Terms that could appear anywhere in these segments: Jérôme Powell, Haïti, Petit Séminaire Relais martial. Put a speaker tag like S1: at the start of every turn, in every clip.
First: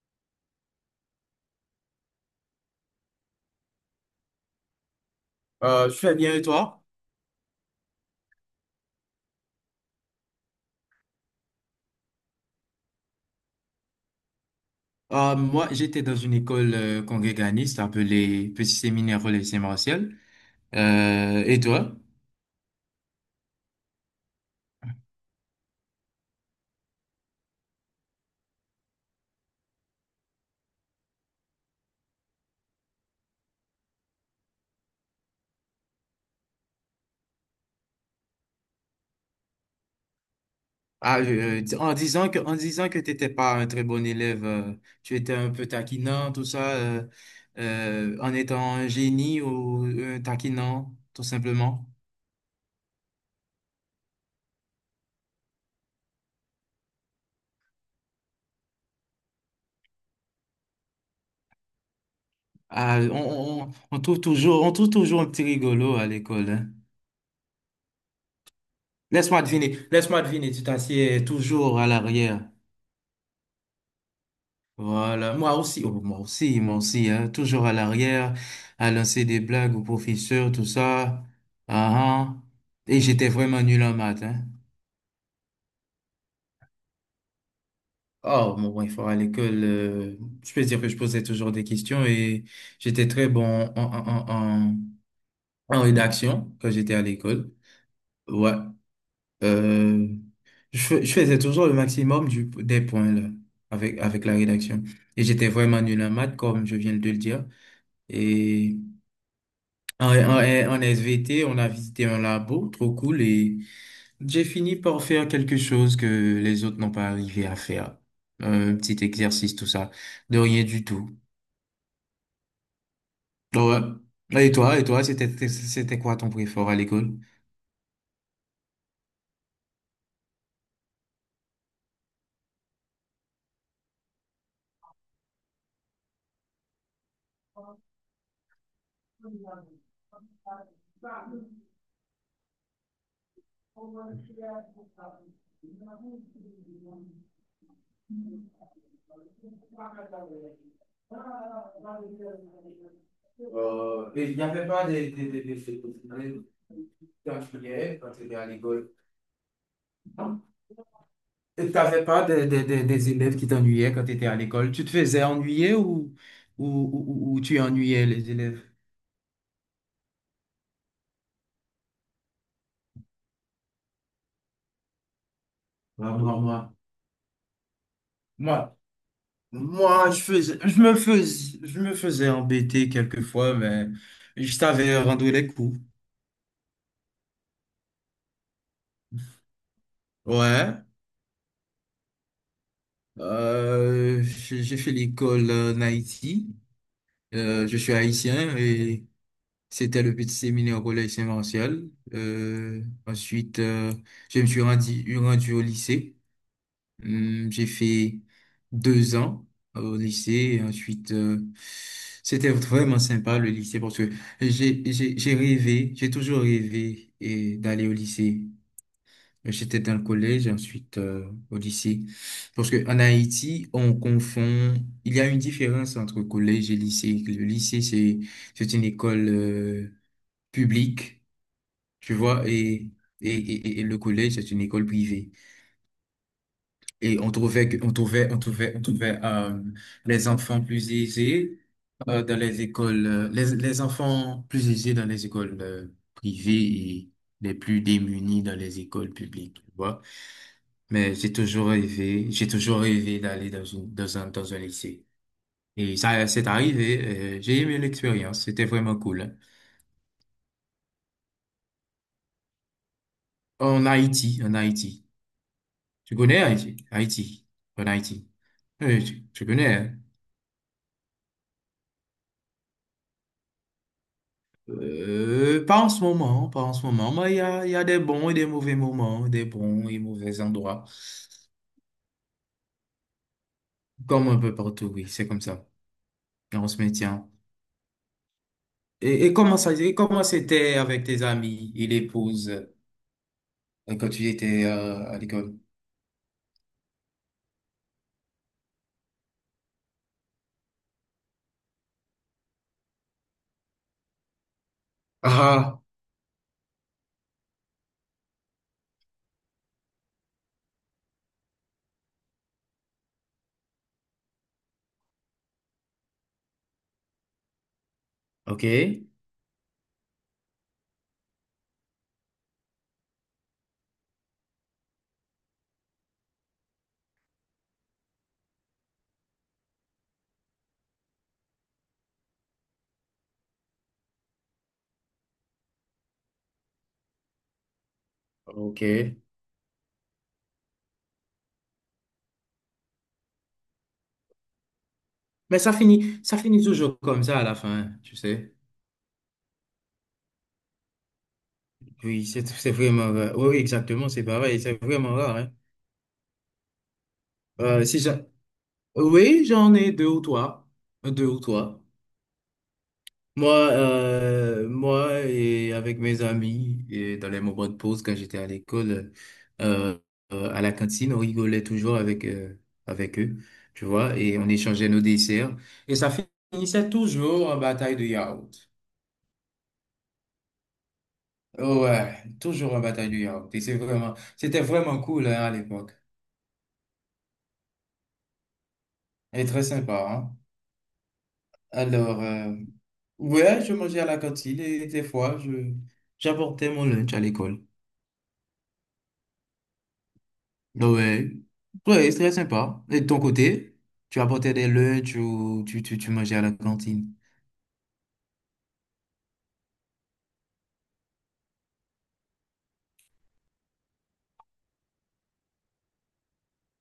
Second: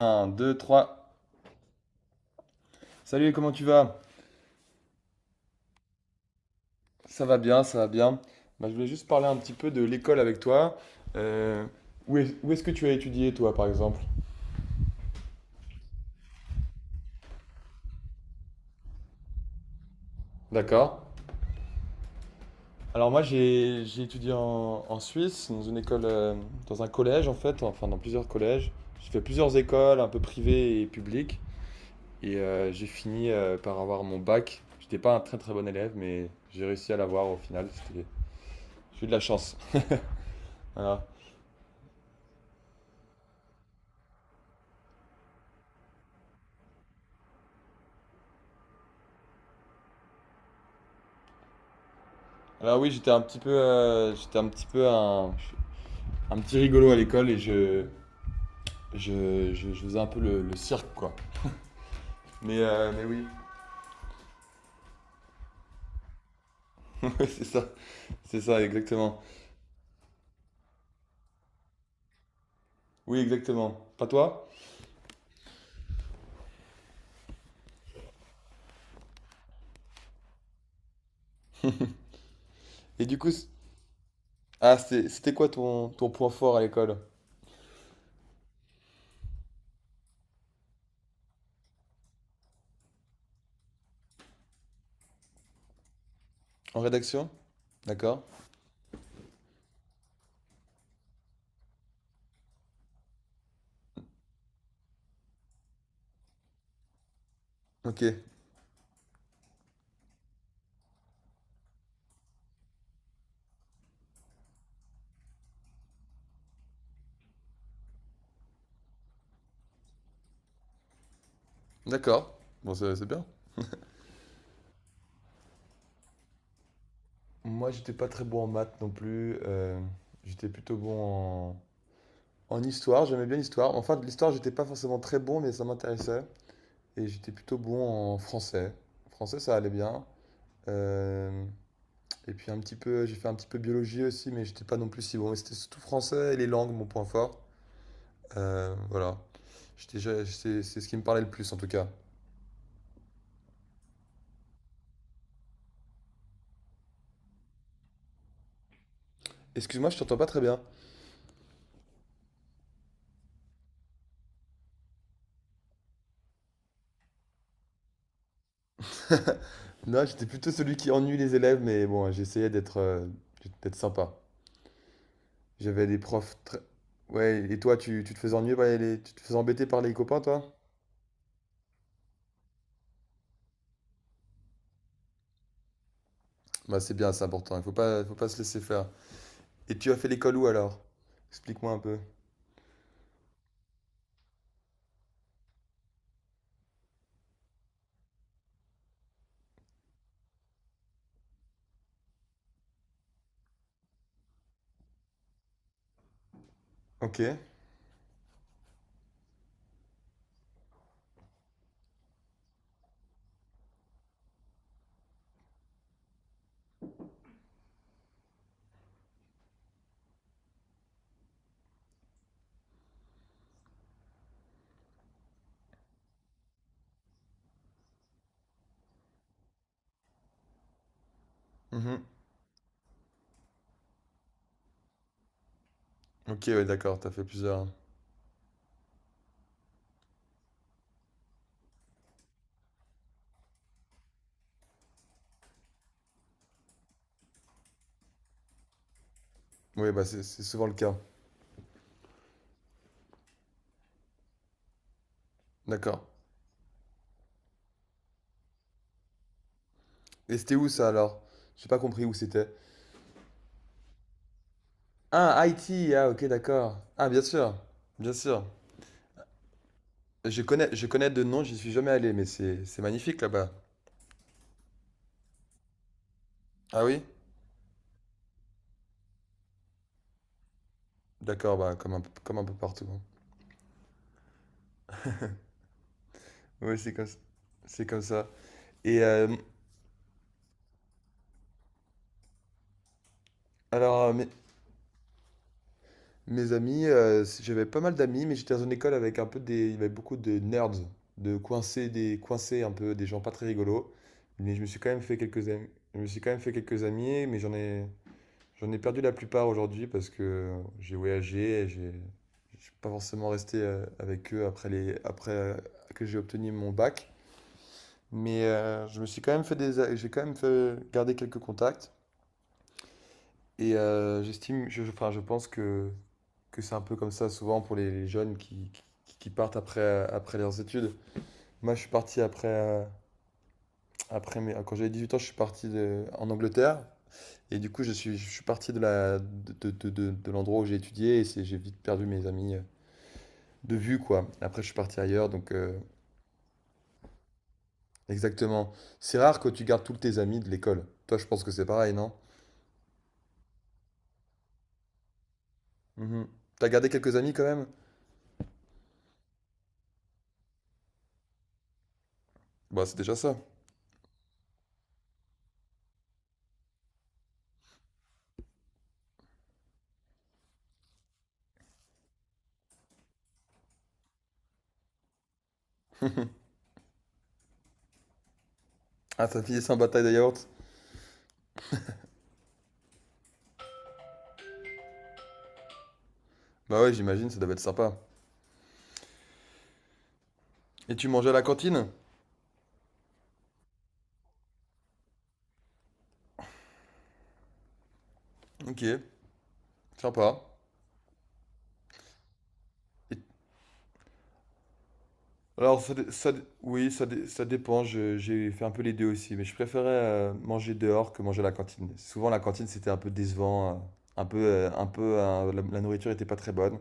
S1: Un 2 3. Salut, comment tu vas?
S2: Je fais bien, et toi?
S1: Ça va bien, ça va bien. Bah, je voulais juste parler un petit peu de l'école avec toi. Euh, Où est, où est-ce que tu as étudié, toi, par exemple?
S2: Moi, j'étais dans une école congréganiste appelée Petit Séminaire Relais martial.
S1: D'accord.
S2: Et toi?
S1: Alors moi, j'ai étudié en, en Suisse, dans une école, dans un collège, en fait, enfin dans plusieurs collèges. J'ai fait plusieurs écoles, un peu privées et publiques. Et j'ai fini par avoir mon bac. J'étais pas un très très bon élève, mais j'ai réussi à l'avoir au final. C'était- J'ai eu de la chance. Voilà.
S2: En disant que tu n'étais pas un très bon élève, tu étais un peu taquinant, tout ça, en étant un génie ou un taquinant, tout simplement.
S1: Alors oui, j'étais un petit peu, j'étais un petit peu un petit rigolo à l'école et je faisais un peu le cirque, quoi.
S2: Ah,
S1: Mais
S2: on,
S1: oui,
S2: on, on on trouve toujours, on trouve toujours un petit rigolo à l'école, hein.
S1: c'est ça, c'est ça, exactement.
S2: Laisse-moi deviner, tu t'assieds toujours à l'arrière.
S1: Oui, exactement. Pas toi?
S2: Voilà, moi aussi, oh, moi aussi, hein, toujours à l'arrière, à lancer des blagues aux professeurs, tout ça. Ah, ah. Et
S1: Et du
S2: j'étais
S1: coup, c-
S2: vraiment nul en maths, hein.
S1: ah, c'était quoi ton, ton point fort à l'école?
S2: Oh, mon bon, il faut à l'école, je peux dire que je posais toujours des questions, et j'étais très bon en, en, en, en, en rédaction quand
S1: En
S2: j'étais à
S1: rédaction?
S2: l'école.
S1: D'accord.
S2: Ouais, euh, je faisais toujours le maximum des points, là, avec la rédaction. Et j'étais vraiment nul en maths, comme je viens de le dire.
S1: Ok,
S2: et En SVT, on a visité un labo, trop cool, et j'ai fini par faire quelque chose que les autres n'ont pas arrivé à faire. Un petit exercice tout ça, de rien du tout.
S1: d'accord. Bon, c'est bien.
S2: Et toi, c'était c'était quoi ton préféré à l'école?
S1: Moi, j'étais pas très bon en maths non plus. J'étais plutôt bon en, en histoire. J'aimais bien l'histoire. Enfin, de l'histoire, j'étais pas forcément très bon, mais ça m'intéressait. Et j'étais plutôt bon en français. Français, ça allait bien. Euh, Et puis un petit peu, j'ai fait un petit peu biologie aussi, mais j'étais pas non plus si bon. Mais c'était surtout français et les langues, mon point fort. Voilà. C'est ce qui me parlait le plus en tout cas.
S2: Il n'y avait pas de spécialités parce qu'à l'école.
S1: Excuse-moi, je t'entends pas très bien.
S2: Et t'avais pas des élèves qui t'ennuyaient quand tu étais à l'école? Tu te faisais ennuyer ou, ou tu ennuyais les élèves?
S1: Non, j'étais plutôt celui qui ennuie les élèves, mais bon, j'essayais d'être d'être sympa. J'avais des
S2: Ah, moi,
S1: profs très...
S2: moi,
S1: Ouais, et toi, tu te faisais ennuyer par
S2: moi,
S1: les... Tu te faisais embêter par les
S2: Moi,
S1: copains, toi?
S2: je me faisais embêter quelquefois, mais je savais rendre les coups.
S1: Bah, c'est bien, c'est important. Il faut pas se laisser faire. Et tu as fait l'école où alors?
S2: Ouais.
S1: Explique-moi un peu.
S2: J'ai fait l'école en Haïti. Je suis haïtien, et c'était le petit séminaire au collège Saint-Martial. Euh, ensuite, euh, je me suis rendu au lycée.
S1: Ok.
S2: J'ai fait deux ans au lycée, et ensuite c'était vraiment sympa le lycée parce que j'ai toujours rêvé et d'aller au lycée. J'étais dans le collège ensuite au lycée parce que en Haïti on confond, il y a une différence entre collège et lycée. Le lycée c'est une école publique,
S1: Mhm.
S2: tu vois, et et le collège c'est une école privée.
S1: Ok, ouais, d'accord, t'as
S2: Et
S1: fait
S2: on
S1: plusieurs.
S2: trouvait, on trouvait, on trouvait, les enfants plus aisés dans les écoles, les enfants plus aisés dans les écoles privées, et les plus démunis dans les écoles publiques, tu
S1: Oui,
S2: vois.
S1: bah c'est souvent le cas.
S2: Mais j'ai toujours rêvé d'aller dans une, dans un lycée. Et
S1: D'accord.
S2: ça, c'est arrivé. J'ai aimé l'expérience. C'était vraiment cool, hein.
S1: Et c'était où ça alors? J'ai pas compris où c'était.
S2: En Haïti, en Haïti.
S1: Ah, Haïti. Ah,
S2: Tu
S1: ok,
S2: connais
S1: d'accord.
S2: Haïti?
S1: Ah, bien
S2: Haïti.
S1: sûr.
S2: En
S1: Bien
S2: Haïti.
S1: sûr.
S2: Oui, tu connais, hein?
S1: Je connais de nom, j'y suis jamais allé, mais c'est magnifique là-bas.
S2: Pas en ce moment, pas en ce
S1: Ah oui?
S2: moment, mais il y a des bons et des mauvais moments, des bons et mauvais endroits,
S1: D'accord, bah comme un peu partout, hein.
S2: comme un peu partout, oui, c'est comme ça. Et on se
S1: Oui,
S2: maintient.
S1: c'est comme ça. Et
S2: Et comment c'était avec tes amis et l'épouse
S1: alors,
S2: quand
S1: euh,
S2: tu
S1: mais
S2: étais à l'école?
S1: mes amis, j'avais pas mal d'amis, mais j'étais dans une école avec un peu des, il y avait beaucoup de nerds, de coincés, des coincés un peu, des gens pas très rigolos. Mais je me suis quand même fait quelques amis,
S2: Ah,
S1: je me suis quand même fait quelques amis, mais j'en ai perdu la plupart aujourd'hui parce que j'ai voyagé, et je suis pas forcément resté avec eux après les, après que j'ai obtenu mon bac. Mais
S2: ah, ok,
S1: je me suis quand même fait des, a- j'ai quand même fait garder quelques contacts et j'estime, enfin, je pense que c'est un peu comme ça souvent pour les jeunes qui partent après, après leurs études. Moi, je suis parti après, après mes, quand j'avais 18 ans, je suis parti de- en Angleterre. Et du coup, je suis parti de
S2: ok.
S1: la, de l'endroit où j'ai étudié et c'est, j'ai vite perdu mes amis de vue, quoi. Après, je suis parti ailleurs, donc
S2: Mais ça finit toujours comme ça à la fin, tu sais.
S1: exactement. C'est rare que tu gardes tous tes amis de l'école. Toi, je pense que c'est pareil, non?
S2: Oui, c'est vraiment rare. Oui, oui, exactement, c'est pareil, c'est vraiment rare, hein.
S1: Mhm. T'as gardé quelques amis quand même?
S2: Si j'a- Oui, j'en ai deux ou trois, deux ou trois.
S1: Bah, c'est déjà ça.
S2: Moi, moi, et avec mes amis, et dans les moments de pause quand j'étais à l'école, euh, à la cantine, on rigolait toujours avec, avec eux, tu vois, et on échangeait nos desserts. Et ça finissait toujours en bataille de yaourt.
S1: Ah, t'as filé ça en bataille de yaourt?
S2: Ouais, toujours en bataille de yaourt. C'était vraiment cool, hein, à l'époque.
S1: Bah ouais, j'imagine, ça devait être sympa.
S2: Et très sympa, hein.
S1: Et tu mangeais à la cantine?
S2: Alors, ouais, je mangeais à la cantine, et des fois, j'apportais mon lunch à l'école.
S1: Ok. Sympa.
S2: Donc, ouais, ouais, c'est très sympa. Et de ton
S1: Et-
S2: côté, tu apportais des lunchs ou
S1: Alors,
S2: tu
S1: ça
S2: mangeais
S1: dé-
S2: à la
S1: oui, ça,
S2: cantine?
S1: dé- ça dépend. J'ai fait un peu les deux aussi, mais je préférais manger dehors que manger à la cantine. Souvent, la cantine, c'était un peu décevant. La, la nourriture était pas très bonne.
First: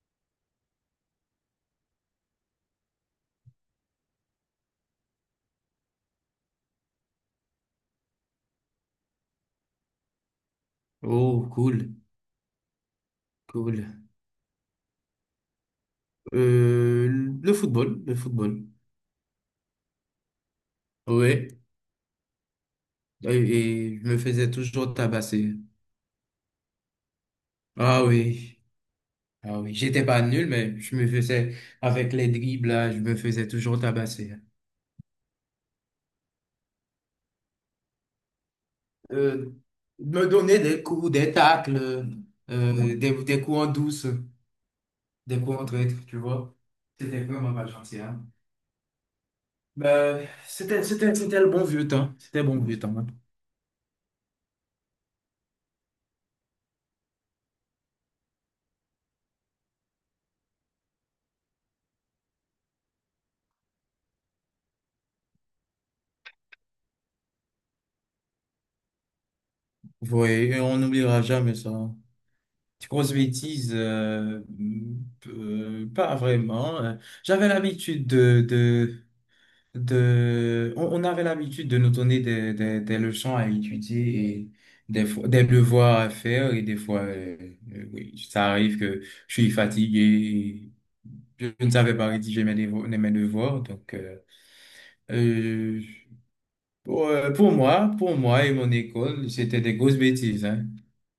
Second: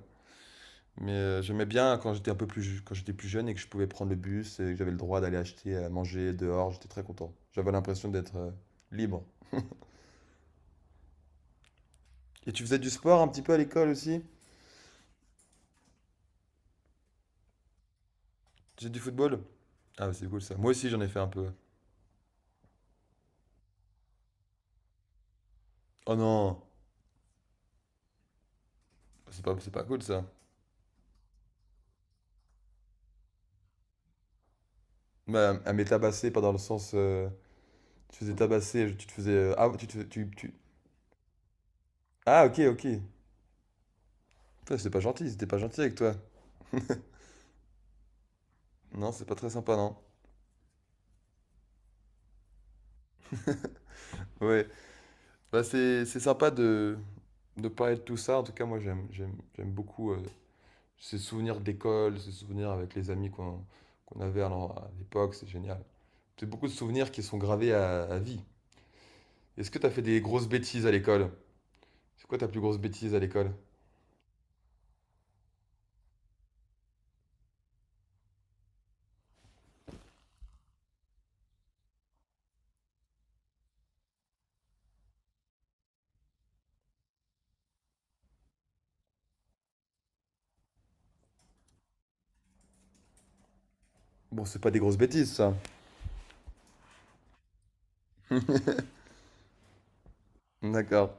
S1: Mais j'aimais bien quand j'étais un peu plus, ju- quand j'étais plus jeune et que je pouvais prendre le bus et que j'avais le droit d'aller acheter à manger dehors. J'étais très content. J'avais l'impression d'être libre.
S2: Oh, cool,
S1: Et tu faisais du sport un petit peu à
S2: cool.
S1: l'école aussi?
S2: Euh, le football, le football.
S1: Tu faisais du football? Ah, c'est cool ça. Moi aussi, j'en ai fait un peu.
S2: Ouais, et, et je me faisais toujours tabasser.
S1: Oh non,
S2: Ah oui, ah
S1: c'est
S2: oui,
S1: pas cool
S2: j'étais pas
S1: ça.
S2: nul, mais je me faisais, avec les dribbles, là, je me faisais toujours tabasser.
S1: Bah, elle mais tabasser, pas dans le sens. Tu te faisais tabasser, tu te faisais.
S2: Euh,
S1: Ah, te fais-
S2: Me
S1: tu-
S2: donner des coups, des tacles,
S1: Ah, ok, ok.
S2: des coups en douce,
S1: Putain, c'est pas gentil,
S2: des
S1: c'était pas
S2: coups en
S1: gentil avec
S2: traître,
S1: toi.
S2: tu vois. C'était vraiment pas gentil, hein.
S1: Non, c'est pas très sympa, non.
S2: C'était le bon vieux temps. C'était le bon vieux temps, hein.
S1: Ouais. Bah, c'est sympa de parler de tout ça. En tout cas, moi, j'aime j'aime j'aime beaucoup ces souvenirs d'école, ces souvenirs avec les amis qu'on qu'on avait à l'en- à l'époque. C'est génial. C'est beaucoup de souvenirs qui sont gravés à vie. Est-ce que t'as fait des
S2: Oui,
S1: grosses
S2: et on
S1: bêtises à
S2: n'oubliera
S1: l'école?
S2: jamais ça.
S1: C'est quoi ta plus grosse
S2: Des grosses
S1: bêtise à l'école?
S2: bêtises, pas vraiment, hein. J'avais l'habitude de, On avait l'habitude de nous donner des leçons à étudier, et des fois, des devoirs à faire. Et des fois, oui, ça arrive que je suis fatigué. Je ne savais pas rédiger mes devoirs, donc
S1: Bon, c'est pas des grosses bêtises, ça.
S2: euh, pour moi et mon école, c'était des grosses bêtises, hein.
S1: D'accord.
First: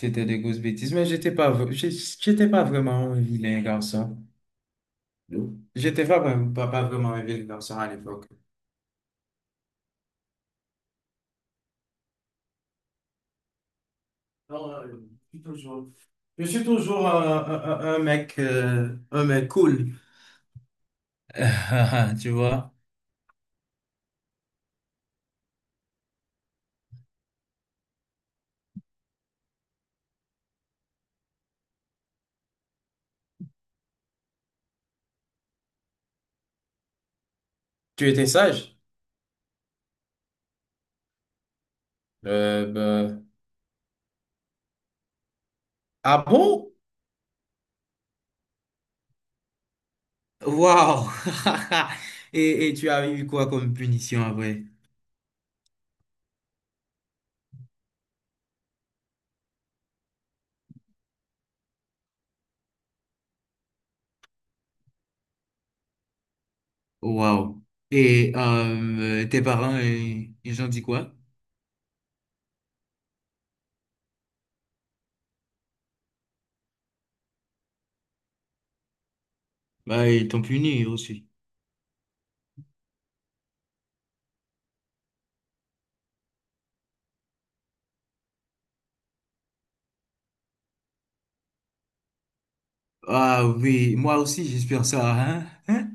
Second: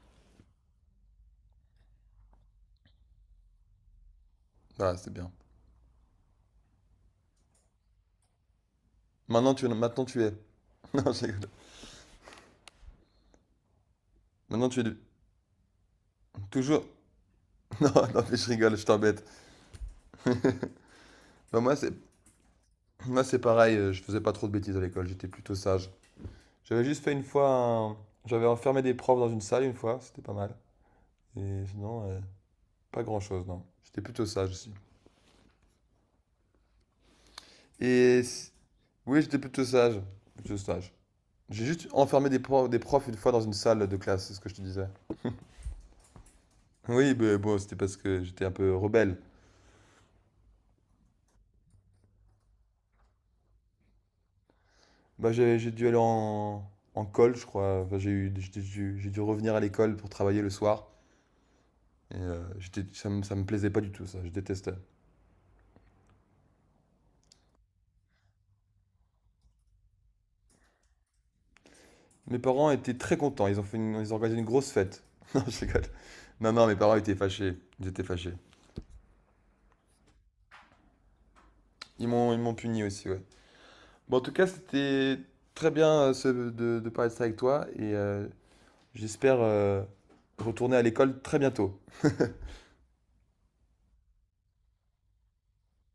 S2: C'était des grosses bêtises, mais j'étais pas vraiment un vilain garçon.
S1: Ah, c'est bien.
S2: J'étais pas vraiment un vilain garçon à l'époque.
S1: Maintenant tu es. Non, je rigole. Maintenant
S2: Non,
S1: tu es du-
S2: je suis
S1: toujours.
S2: toujours
S1: Non, non, mais je rigole, je t'embête.
S2: un mec cool.
S1: moi, c'est
S2: Tu vois?
S1: Moi, c'est pareil, je faisais pas trop de bêtises à l'école, j'étais plutôt sage. J'avais juste fait une fois un- J'avais enfermé des profs dans une salle une fois, c'était pas mal. Et sinon, pas grand-chose, non. J'étais plutôt sage aussi.
S2: Tu
S1: Et
S2: étais
S1: si-
S2: sage?
S1: oui, j'étais plutôt sage. Plutôt sage. J'ai juste enfermé
S2: Euh,
S1: des profs une
S2: ben,
S1: fois dans une salle de classe, c'est ce que je te disais.
S2: ah bon?
S1: Oui, mais bon, c'était parce que j'étais un peu rebelle.
S2: Waouh! Et tu as eu quoi comme punition après?
S1: Bah, j'ai dû aller en, en colle, je crois. Enfin, j'ai eu, j'ai dû revenir à l'école pour travailler le soir. Et j'étais, ça me plaisait pas du tout, ça. Je détestais.
S2: Waouh. Et tes parents, ils ont dit quoi?
S1: Mes parents étaient très contents. Ils ont organisé une grosse fête. Non, je rigole. Non, non, mes parents étaient fâchés. Ils étaient fâchés.
S2: Bah, ils t'ont puni aussi.
S1: Ils m'ont puni aussi, ouais. Bon, en tout cas, c'était très bien de parler de ça avec toi. Et j'espère retourner à l'école très bientôt.
S2: Ah oui, moi aussi, j'espère ça, hein? Hein?